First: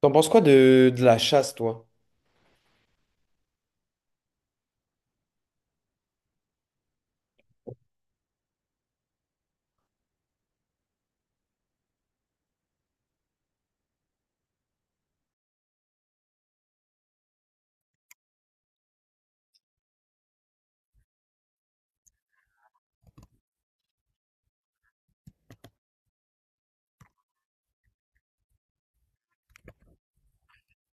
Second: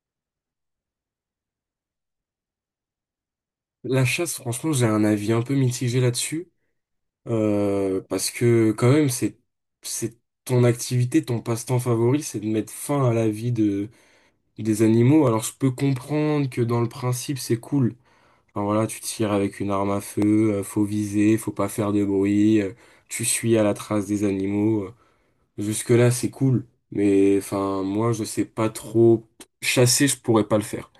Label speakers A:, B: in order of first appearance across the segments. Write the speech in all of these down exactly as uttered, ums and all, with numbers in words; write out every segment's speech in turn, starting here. A: T'en penses quoi de, de la chasse, toi?
B: La chasse, franchement, j'ai un avis un peu mitigé là-dessus, euh, parce que quand même, c'est c'est ton activité, ton passe-temps favori, c'est de mettre fin à la vie de des animaux. Alors, je peux comprendre que dans le principe, c'est cool. Enfin voilà, tu tires avec une arme à feu, euh, faut viser, faut pas faire de bruit, euh, tu suis à la trace des animaux. euh, Jusque-là, c'est cool, mais enfin, moi, je sais pas trop. Chasser, je pourrais pas le faire.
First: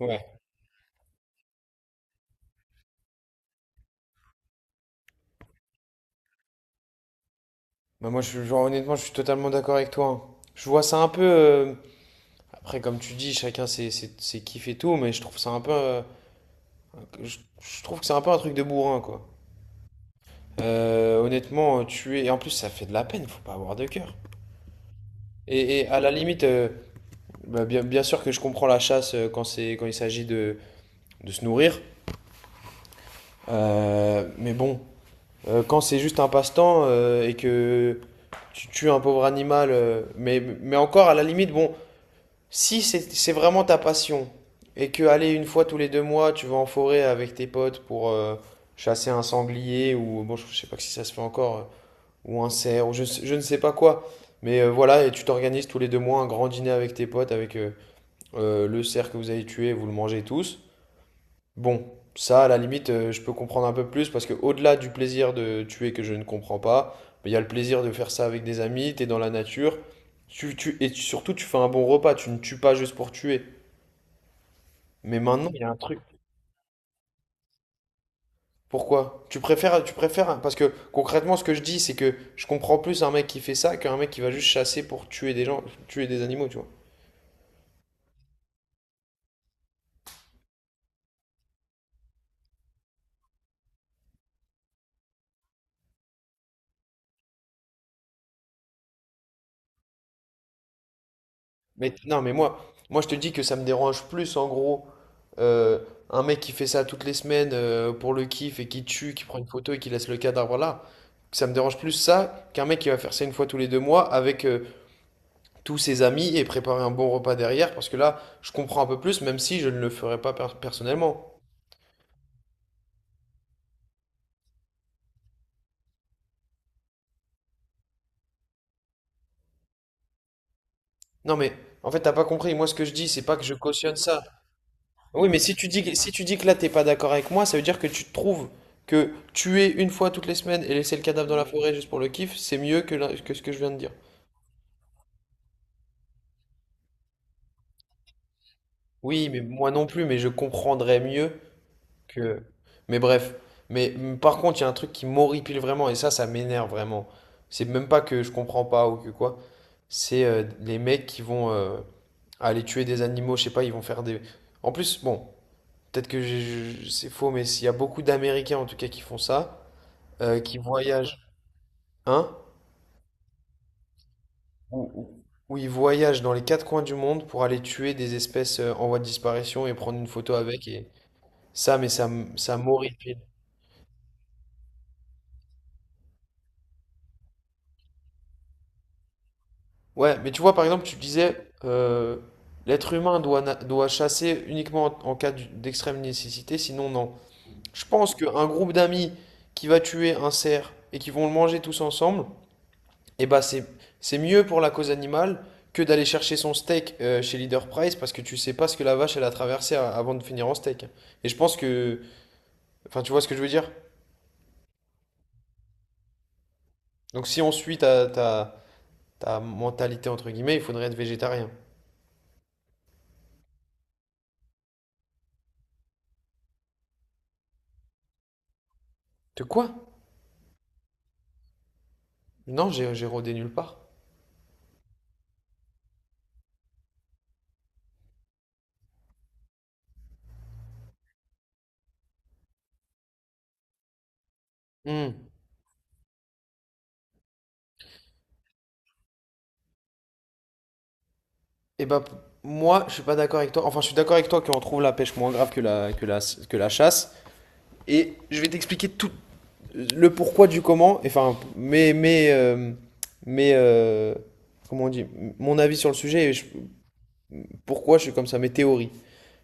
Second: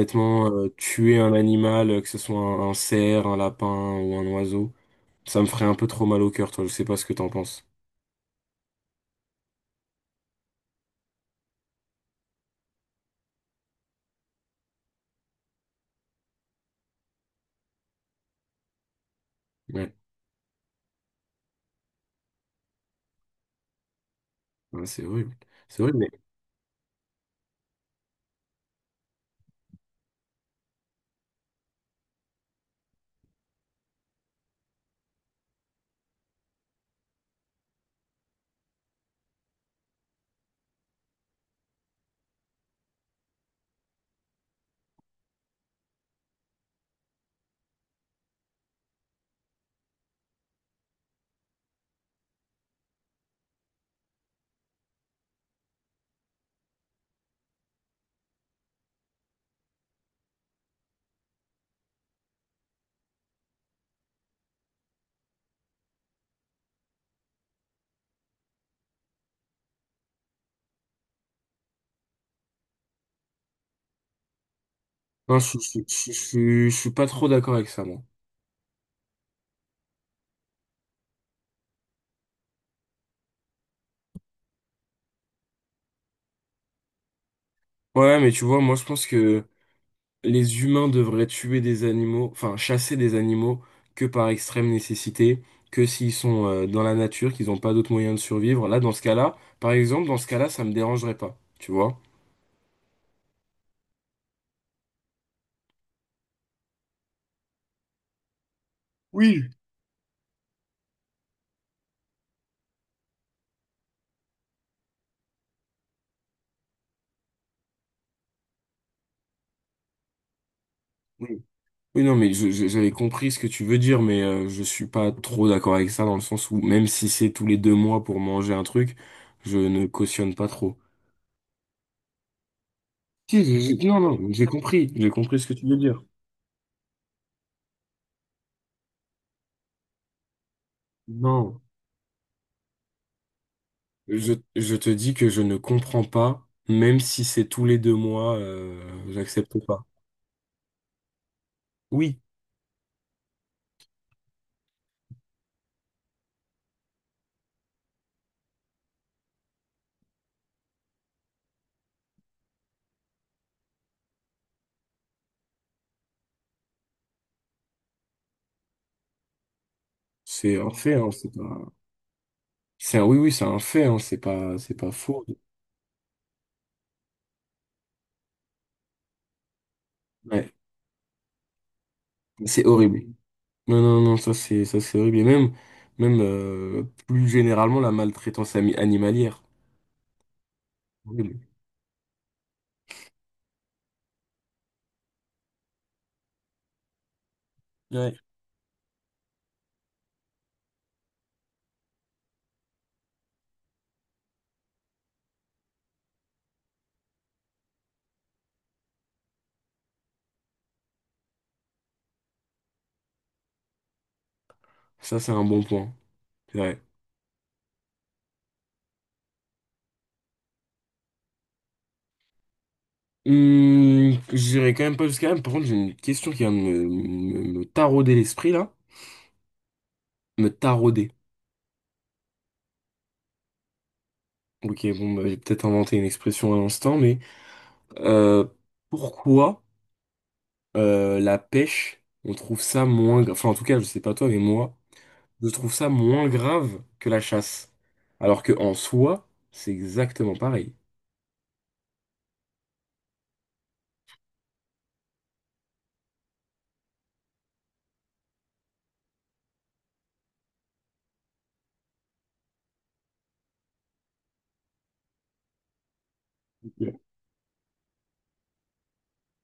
A: Ouais.
B: euh, tuer un animal, euh, que ce soit un, un cerf, un lapin ou un oiseau, ça me ferait un peu trop mal au cœur, toi. Je sais pas ce que t'en penses.
A: Bah moi, je, genre, honnêtement, je suis totalement d'accord avec toi, hein. Je vois ça un peu. euh, Après, comme tu dis, chacun ses, ses, ses kiffs et tout, mais je trouve ça un peu. euh, Je, je trouve que c'est un peu un truc de bourrin, quoi.
B: Ouais,
A: Euh, honnêtement, euh, tuer. Et en plus, ça fait de la peine, faut pas avoir de cœur.
B: ouais, c'est horrible.
A: Et,
B: C'est
A: et
B: horrible,
A: à la
B: mais
A: limite, euh, bah, bien, bien sûr que je comprends la chasse, euh, quand c'est, quand il s'agit de, de se nourrir. Euh, mais bon. Euh, quand c'est juste un passe-temps, euh, et que tu tues un pauvre animal, euh, mais, mais encore à la limite, bon, si c'est c'est vraiment ta passion et que aller une fois tous les deux mois, tu vas en forêt avec tes potes pour, euh, chasser un sanglier ou bon, je sais pas si ça se fait encore, euh, ou un cerf, ou je, je ne sais pas quoi. Mais euh, voilà, et tu t'organises tous les deux mois un grand dîner avec tes potes, avec, euh, euh, le cerf que vous avez tué, vous le mangez tous. Bon, ça, à la limite, euh, je peux comprendre un peu plus parce que au-delà du plaisir de tuer que je ne comprends pas, mais il y a le plaisir de faire ça avec des amis, t'es dans la nature, tu, tu- et tu- surtout tu fais un bon repas, tu ne tues pas juste pour tuer. Mais
B: non,
A: maintenant,
B: je,
A: il y a un
B: je,
A: truc.
B: je, je- je- je suis pas trop d'accord avec ça, moi.
A: Pourquoi? Tu préfères, tu préfères, parce que concrètement, ce que je dis, c'est que je comprends plus un mec qui fait ça qu'un mec qui va juste chasser pour tuer des gens, tuer des animaux, tu vois.
B: Ouais, mais tu vois, moi, je pense que les humains devraient tuer des animaux, enfin chasser des animaux que par extrême nécessité, que s'ils sont euh, dans la nature, qu'ils n'ont pas d'autre moyen de survivre. Là, dans ce cas-là, par exemple, dans ce cas-là, ça me dérangerait pas, tu
A: Mais
B: vois?
A: non, mais moi, moi je te dis que ça me dérange plus en gros, euh, un mec qui fait ça toutes les semaines, euh, pour le kiff et qui tue, qui prend une
B: Oui.
A: photo et qui laisse le cadavre là. Ça me dérange plus ça qu'un mec qui va faire ça une fois tous les deux mois avec, euh, tous ses amis et préparer un bon repas derrière parce que là, je comprends un peu plus même si je ne le ferais pas per- personnellement.
B: Oui, oui, non, mais je- je- j'avais compris ce que tu veux dire, mais euh, je suis pas trop d'accord avec ça dans le sens où même si c'est tous les deux mois pour manger un truc, je ne cautionne pas trop.
A: Non mais en fait, t'as pas compris. Moi, ce que je dis, c'est pas
B: Si,
A: que je
B: j'ai- j'ai-
A: cautionne
B: non, non,
A: ça.
B: j'ai compris, j'ai
A: Oui, mais
B: compris ce que
A: si tu
B: tu veux
A: dis que,
B: dire.
A: si tu dis que là, t'es pas d'accord avec moi, ça veut dire que tu trouves que tuer une fois toutes les semaines et laisser le cadavre dans la
B: Non.
A: forêt juste pour le kiff, c'est mieux que, la- que ce que je viens de dire.
B: Je, je te dis que je ne comprends pas, même si c'est tous les deux mois, euh,
A: Oui, mais
B: j'accepte
A: moi non
B: pas.
A: plus, mais je comprendrais mieux
B: Oui,
A: que. Mais bref. Mais mm, par contre, il y a un truc qui m'horripile vraiment, et ça, ça m'énerve vraiment. C'est même pas que je comprends pas ou que quoi. C'est, euh, les mecs qui vont, euh, aller tuer des animaux, je sais pas, ils vont faire des. En plus, bon, peut-être que j'ai- je- c'est faux, mais s'il y a beaucoup d'Américains en tout cas qui font ça, euh, qui
B: c'est un fait, hein,
A: voyagent.
B: c'est pas,
A: Hein?
B: c'est un, oui, oui, c'est un fait, hein, c'est pas, c'est
A: Où,
B: pas
A: où-
B: faux.
A: où ils voyagent dans les quatre coins du monde pour aller tuer des espèces, euh, en voie de disparition et prendre une photo
B: Ouais,
A: avec et ça, mais ça, m- ça
B: c'est horrible.
A: m'horripile.
B: Non, non, non, ça c'est, ça c'est horrible. Et même, même euh, plus généralement, la maltraitance ami- animalière.
A: Ouais, mais tu vois, par exemple, tu disais,
B: Horrible.
A: euh, l'être humain doit, na- doit chasser uniquement en, en cas d'u- d'extrême nécessité, sinon non. Je
B: Ouais.
A: pense qu'un groupe d'amis qui va tuer un cerf et qui vont le manger tous ensemble, et bah c'est c'est mieux pour la cause animale que d'aller chercher son steak, euh, chez Leader Price parce que tu sais pas ce que la vache elle a traversé a- avant de finir en steak. Et je pense que. Enfin, tu vois ce que je veux dire?
B: Ça c'est un bon point. C'est vrai.
A: Donc si on suit ta, ta, ta mentalité entre guillemets, il faudrait être végétarien.
B: Hum, j'irai quand même pas jusqu'à là. Par contre, j'ai une question qui vient de me, me me tarauder l'esprit là,
A: De quoi?
B: me tarauder.
A: Non, j'ai j'ai rodé nulle part.
B: Ok, bon, bah, j'ai peut-être inventé une expression à l'instant, mais euh, pourquoi euh, la pêche, on trouve ça moins grave, enfin en tout cas, je sais pas toi, mais moi,
A: Hmm.
B: je trouve ça moins grave que la chasse. Alors que en soi, c'est exactement pareil.
A: Et bah p- moi je suis pas d'accord avec toi. Enfin je suis d'accord avec toi qu'on trouve la pêche moins grave que la, que la, que la chasse. Et je vais t'expliquer tout, le pourquoi du comment, enfin, mais, mais, euh, mais, euh, comment on dit, mon avis sur le sujet et je-
B: Ok.
A: pourquoi je suis comme ça, mes théories.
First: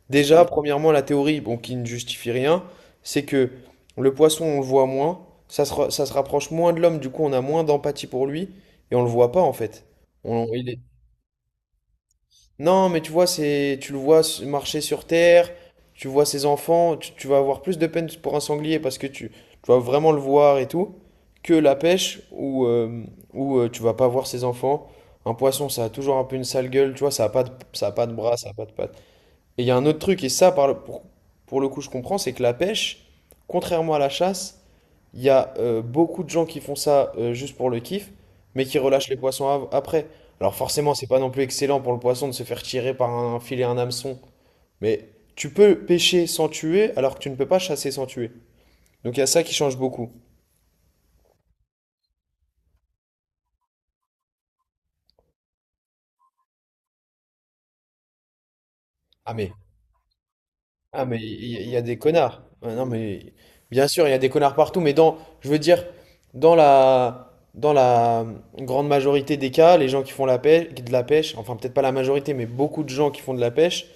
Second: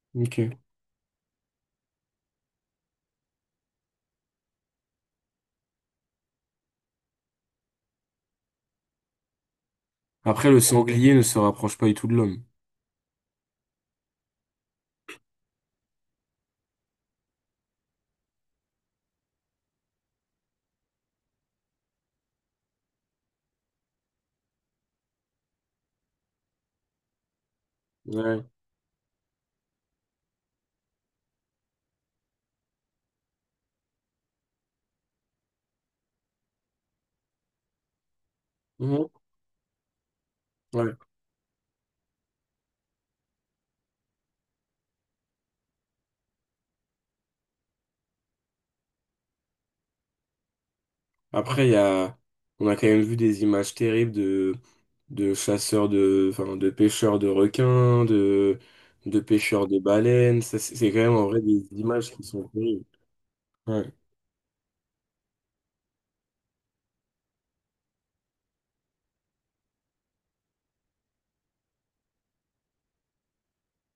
A: Déjà,
B: Ok.
A: premièrement, la théorie, bon, qui ne justifie rien, c'est que le poisson, on le voit moins, ça se, ra- ça se rapproche moins de l'homme, du coup, on a moins d'empathie pour lui et on le voit pas en fait. On,
B: Après, le
A: il
B: sanglier ne se rapproche pas du tout de l'homme.
A: Non, mais tu vois, c'est, tu le vois s- marcher sur terre, tu vois ses enfants, tu, tu vas avoir plus de peine pour un sanglier parce que tu, tu vas vraiment le voir et tout, que la pêche où, euh, où euh, tu vas pas voir ses enfants. Un poisson, ça a toujours un peu une sale gueule, tu vois, ça a pas de, ça a pas de bras,
B: Ouais.
A: ça a pas de pattes. Et il y a un autre truc, et ça, par le- pour, pour le coup, je comprends, c'est que la pêche, contrairement à la chasse, il y a, euh, beaucoup de gens qui font ça, euh, juste pour le kiff, mais qui relâchent
B: Mhm.
A: les poissons av- après. Alors forcément,
B: Ouais.
A: c'est pas non plus excellent pour le poisson de se faire tirer par un filet, un hameçon. Mais tu peux pêcher sans tuer, alors que tu ne peux pas chasser sans tuer. Donc il y a ça qui change beaucoup.
B: Après, il y a, on a quand même vu des images terribles de, de chasseurs de, enfin, de pêcheurs de requins, de, de
A: Ah mais
B: pêcheurs de baleines. Ça, c'est c'est quand
A: Ah,
B: même
A: mais il
B: en vrai
A: y,
B: des
A: il y a des
B: images qui
A: connards.
B: sont
A: Ah,
B: terribles.
A: non, mais bien
B: Ouais,
A: sûr, il y a des connards partout, mais dans, je veux dire, dans la, dans la grande majorité des cas, les gens qui font la pêche, de la pêche, enfin peut-être pas la majorité, mais beaucoup de gens qui font de la pêche,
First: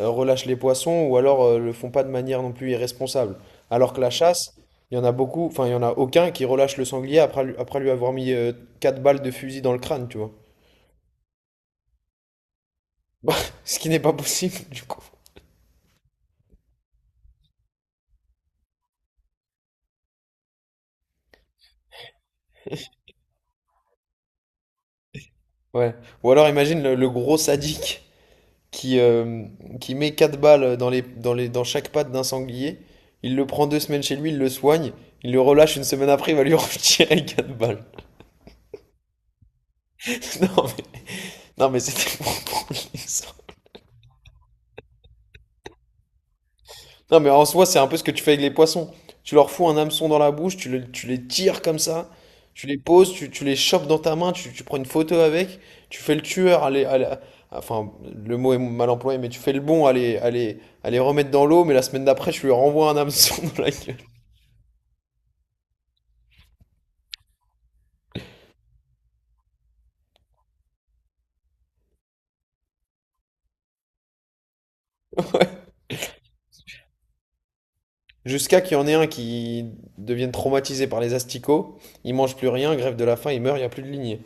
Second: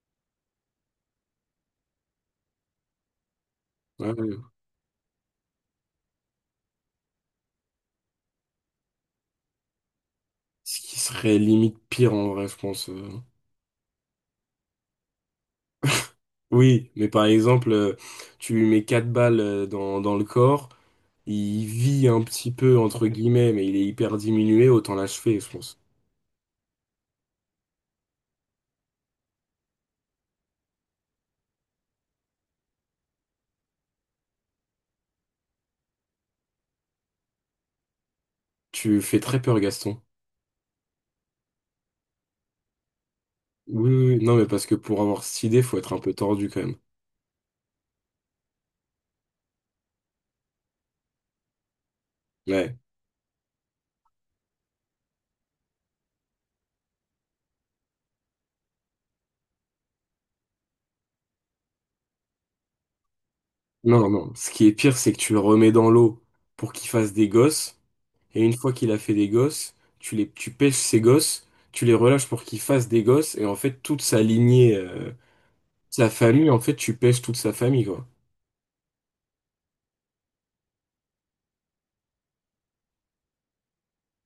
A: euh, relâchent les poissons ou alors, euh, le font pas de manière non plus irresponsable. Alors que
B: ouais,
A: la
B: ouais.
A: chasse, il y en a beaucoup, enfin il y en a aucun qui relâche le sanglier après, lui- après lui avoir mis, euh, quatre balles de fusil dans le crâne, tu vois.
B: Ce qui serait limite pire en vrai, je pense. euh.
A: Ce qui n'est pas possible, du coup.
B: Oui, mais par exemple, euh, tu lui mets quatre balles euh, dans, dans le corps, il vit un petit peu, entre guillemets, mais il est hyper diminué, autant l'achever, je pense.
A: Ouais. Ou alors imagine le le gros sadique qui, euh, qui met quatre balles dans, les, dans, les, dans chaque patte d'un sanglier. Il le prend deux semaines chez lui, il le soigne, il le relâche une semaine après, il va lui retirer quatre balles.
B: Tu fais très peur, Gaston.
A: Non mais, non mais c'était pour prendre l'exemple.
B: Oui, oui, oui. Non, mais parce que pour avoir cette idée, faut être un peu tordu quand même.
A: Non mais en soi, c'est un peu ce que tu fais avec les poissons. Tu leur fous un hameçon dans la bouche, tu, le- tu les tires comme ça, tu
B: Ouais.
A: les poses, tu, tu les chopes dans ta main, tu, tu prends une photo avec, tu fais le tueur, à les- à la- enfin le mot est mal employé, mais tu fais le bon à les, à les- à les remettre dans l'eau, mais la semaine d'après, tu lui renvoies un hameçon dans la gueule.
B: Non, non. Ce qui est pire, c'est que tu le remets dans l'eau pour qu'il fasse des gosses. Et une fois qu'il a fait des gosses, tu les, tu pêches ces gosses, tu les relâches pour qu'ils fassent des gosses. Et en fait, toute sa lignée, euh, sa famille, en fait, tu pêches toute sa famille, quoi.
A: Jusqu'à qu'il y en ait un qui devienne traumatisé par les asticots, il mange plus rien, grève de la faim, il meurt, il n'y a plus de lignée.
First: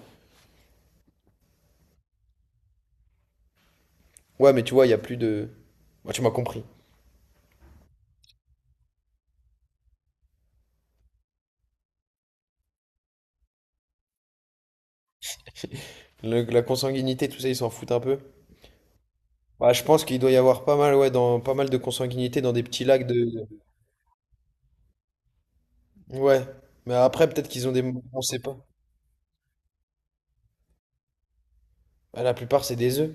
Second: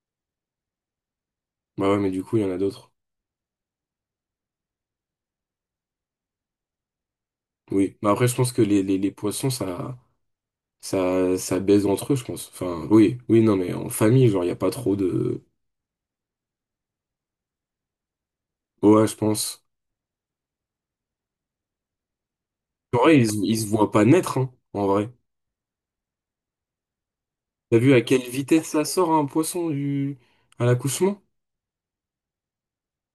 B: Bah ouais, mais du coup, il y en a d'autres.
A: Ouais, mais tu vois, il n'y a plus de. Ouais, tu m'as compris.
B: Oui. Mais après, je pense que les, les, les poissons, ça, ça, ça baise entre eux, je pense. Enfin, oui, oui, non, mais en famille, genre, il n'y a pas trop de.
A: Le- la consanguinité, tout ça, ils s'en foutent un peu.
B: Ouais, je pense.
A: Ouais, je pense qu'il doit y avoir pas mal, ouais, dans, pas mal de consanguinité dans des petits
B: En
A: lacs
B: vrai, ils, se-
A: de.
B: ils se voient pas naître, hein, en vrai.
A: Ouais. Mais après, peut-être qu'ils ont
B: T'as
A: des.
B: vu à
A: On
B: quelle
A: sait pas.
B: vitesse ça sort un poisson du... à l'accouchement?
A: Bah, la plupart, c'est des œufs.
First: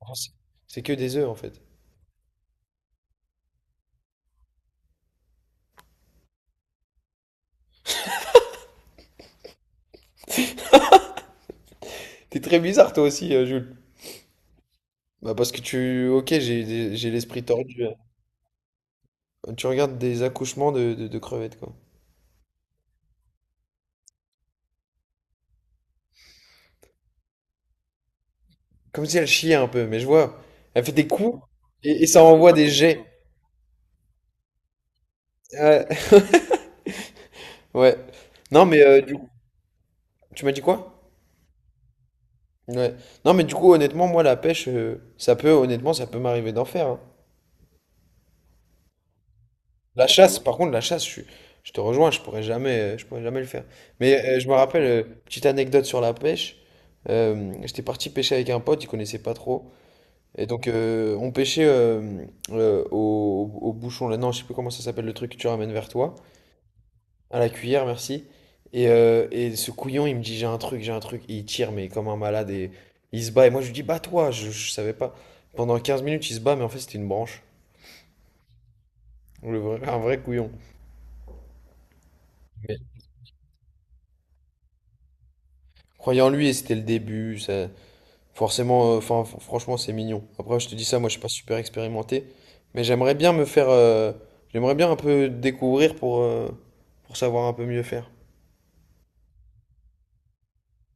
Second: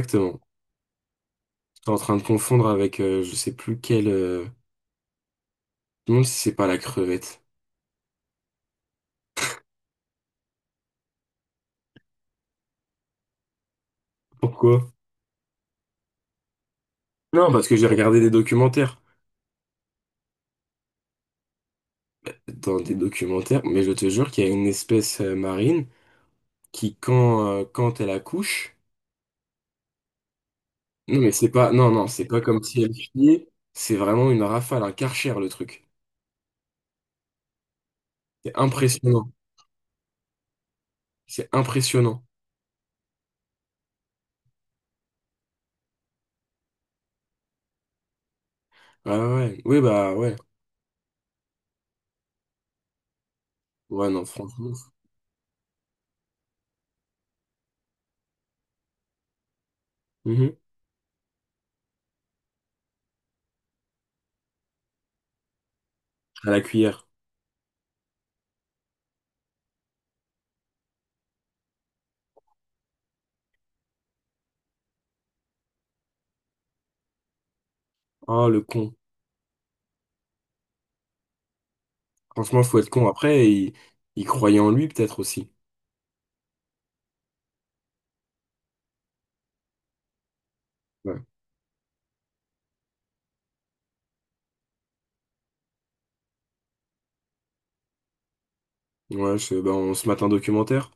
A: Enfin, c'est c'est que des œufs, en fait.
B: T'es en train de confondre avec euh, je sais plus quel... euh, Je me demande si c'est pas la crevette.
A: T'es très bizarre, toi aussi, euh, Jules.
B: Pourquoi?
A: Bah, parce que tu. Ok, j'ai j'ai l'esprit
B: Non, parce que
A: tordu.
B: j'ai regardé des documentaires.
A: Tu regardes des accouchements de, de, de crevettes, quoi.
B: Dans des documentaires, mais je te jure qu'il y a une espèce euh, marine qui, quand, euh, quand elle accouche...
A: Comme si elle chiait un peu, mais je vois. Elle fait des
B: Non, mais
A: coups
B: c'est pas... Non,
A: et, et
B: non,
A: ça
B: c'est pas
A: envoie
B: comme
A: des
B: si elle
A: jets.
B: chiait. C'est vraiment une rafale, un karcher, le
A: Ouais.
B: truc.
A: Ouais.
B: C'est
A: Non, mais, euh, du coup,
B: impressionnant.
A: tu m'as dit quoi?
B: C'est impressionnant.
A: Ouais. Non, mais du coup, honnêtement, moi, la pêche, euh, ça peut, honnêtement, ça peut m'arriver d'en faire, hein.
B: Ouais, ouais, ouais. Oui,
A: La
B: bah, ouais.
A: chasse, par contre, la chasse, je, suis- je te rejoins, je pourrais jamais, euh, je pourrais jamais le faire.
B: Ouais,
A: Mais,
B: non,
A: euh, je me
B: franchement.
A: rappelle, euh, petite anecdote sur la pêche. euh, j'étais parti pêcher avec un pote, il connaissait pas trop. Et
B: Mhm.
A: donc, euh, on pêchait, euh, euh, au, au bouchon, là, non, je sais plus comment ça s'appelle le truc que tu ramènes vers toi.
B: À la cuillère.
A: À la cuillère, merci. Et, euh, et ce couillon, il me dit, j'ai un truc, j'ai un truc. Et il tire, mais comme un malade. Et il se bat. Et moi, je lui dis, bats-toi. Je, je savais pas. Pendant quinze minutes, il se bat, mais en fait, c'était une branche.
B: Oh, le con.
A: Le vrai- un vrai couillon.
B: Franchement,
A: Mais
B: faut être con. Après, il, il croyait en lui peut-être aussi.
A: croyant en lui, et c'était le début. Ça. Forcément, euh, enfin, f- franchement, c'est mignon. Après, je te dis ça, moi, je
B: Ouais,
A: suis pas super expérimenté. Mais j'aimerais bien me faire. euh, J'aimerais bien un peu découvrir pour, euh, pour savoir un peu mieux faire.
B: ouais je- ben, on se mate un documentaire.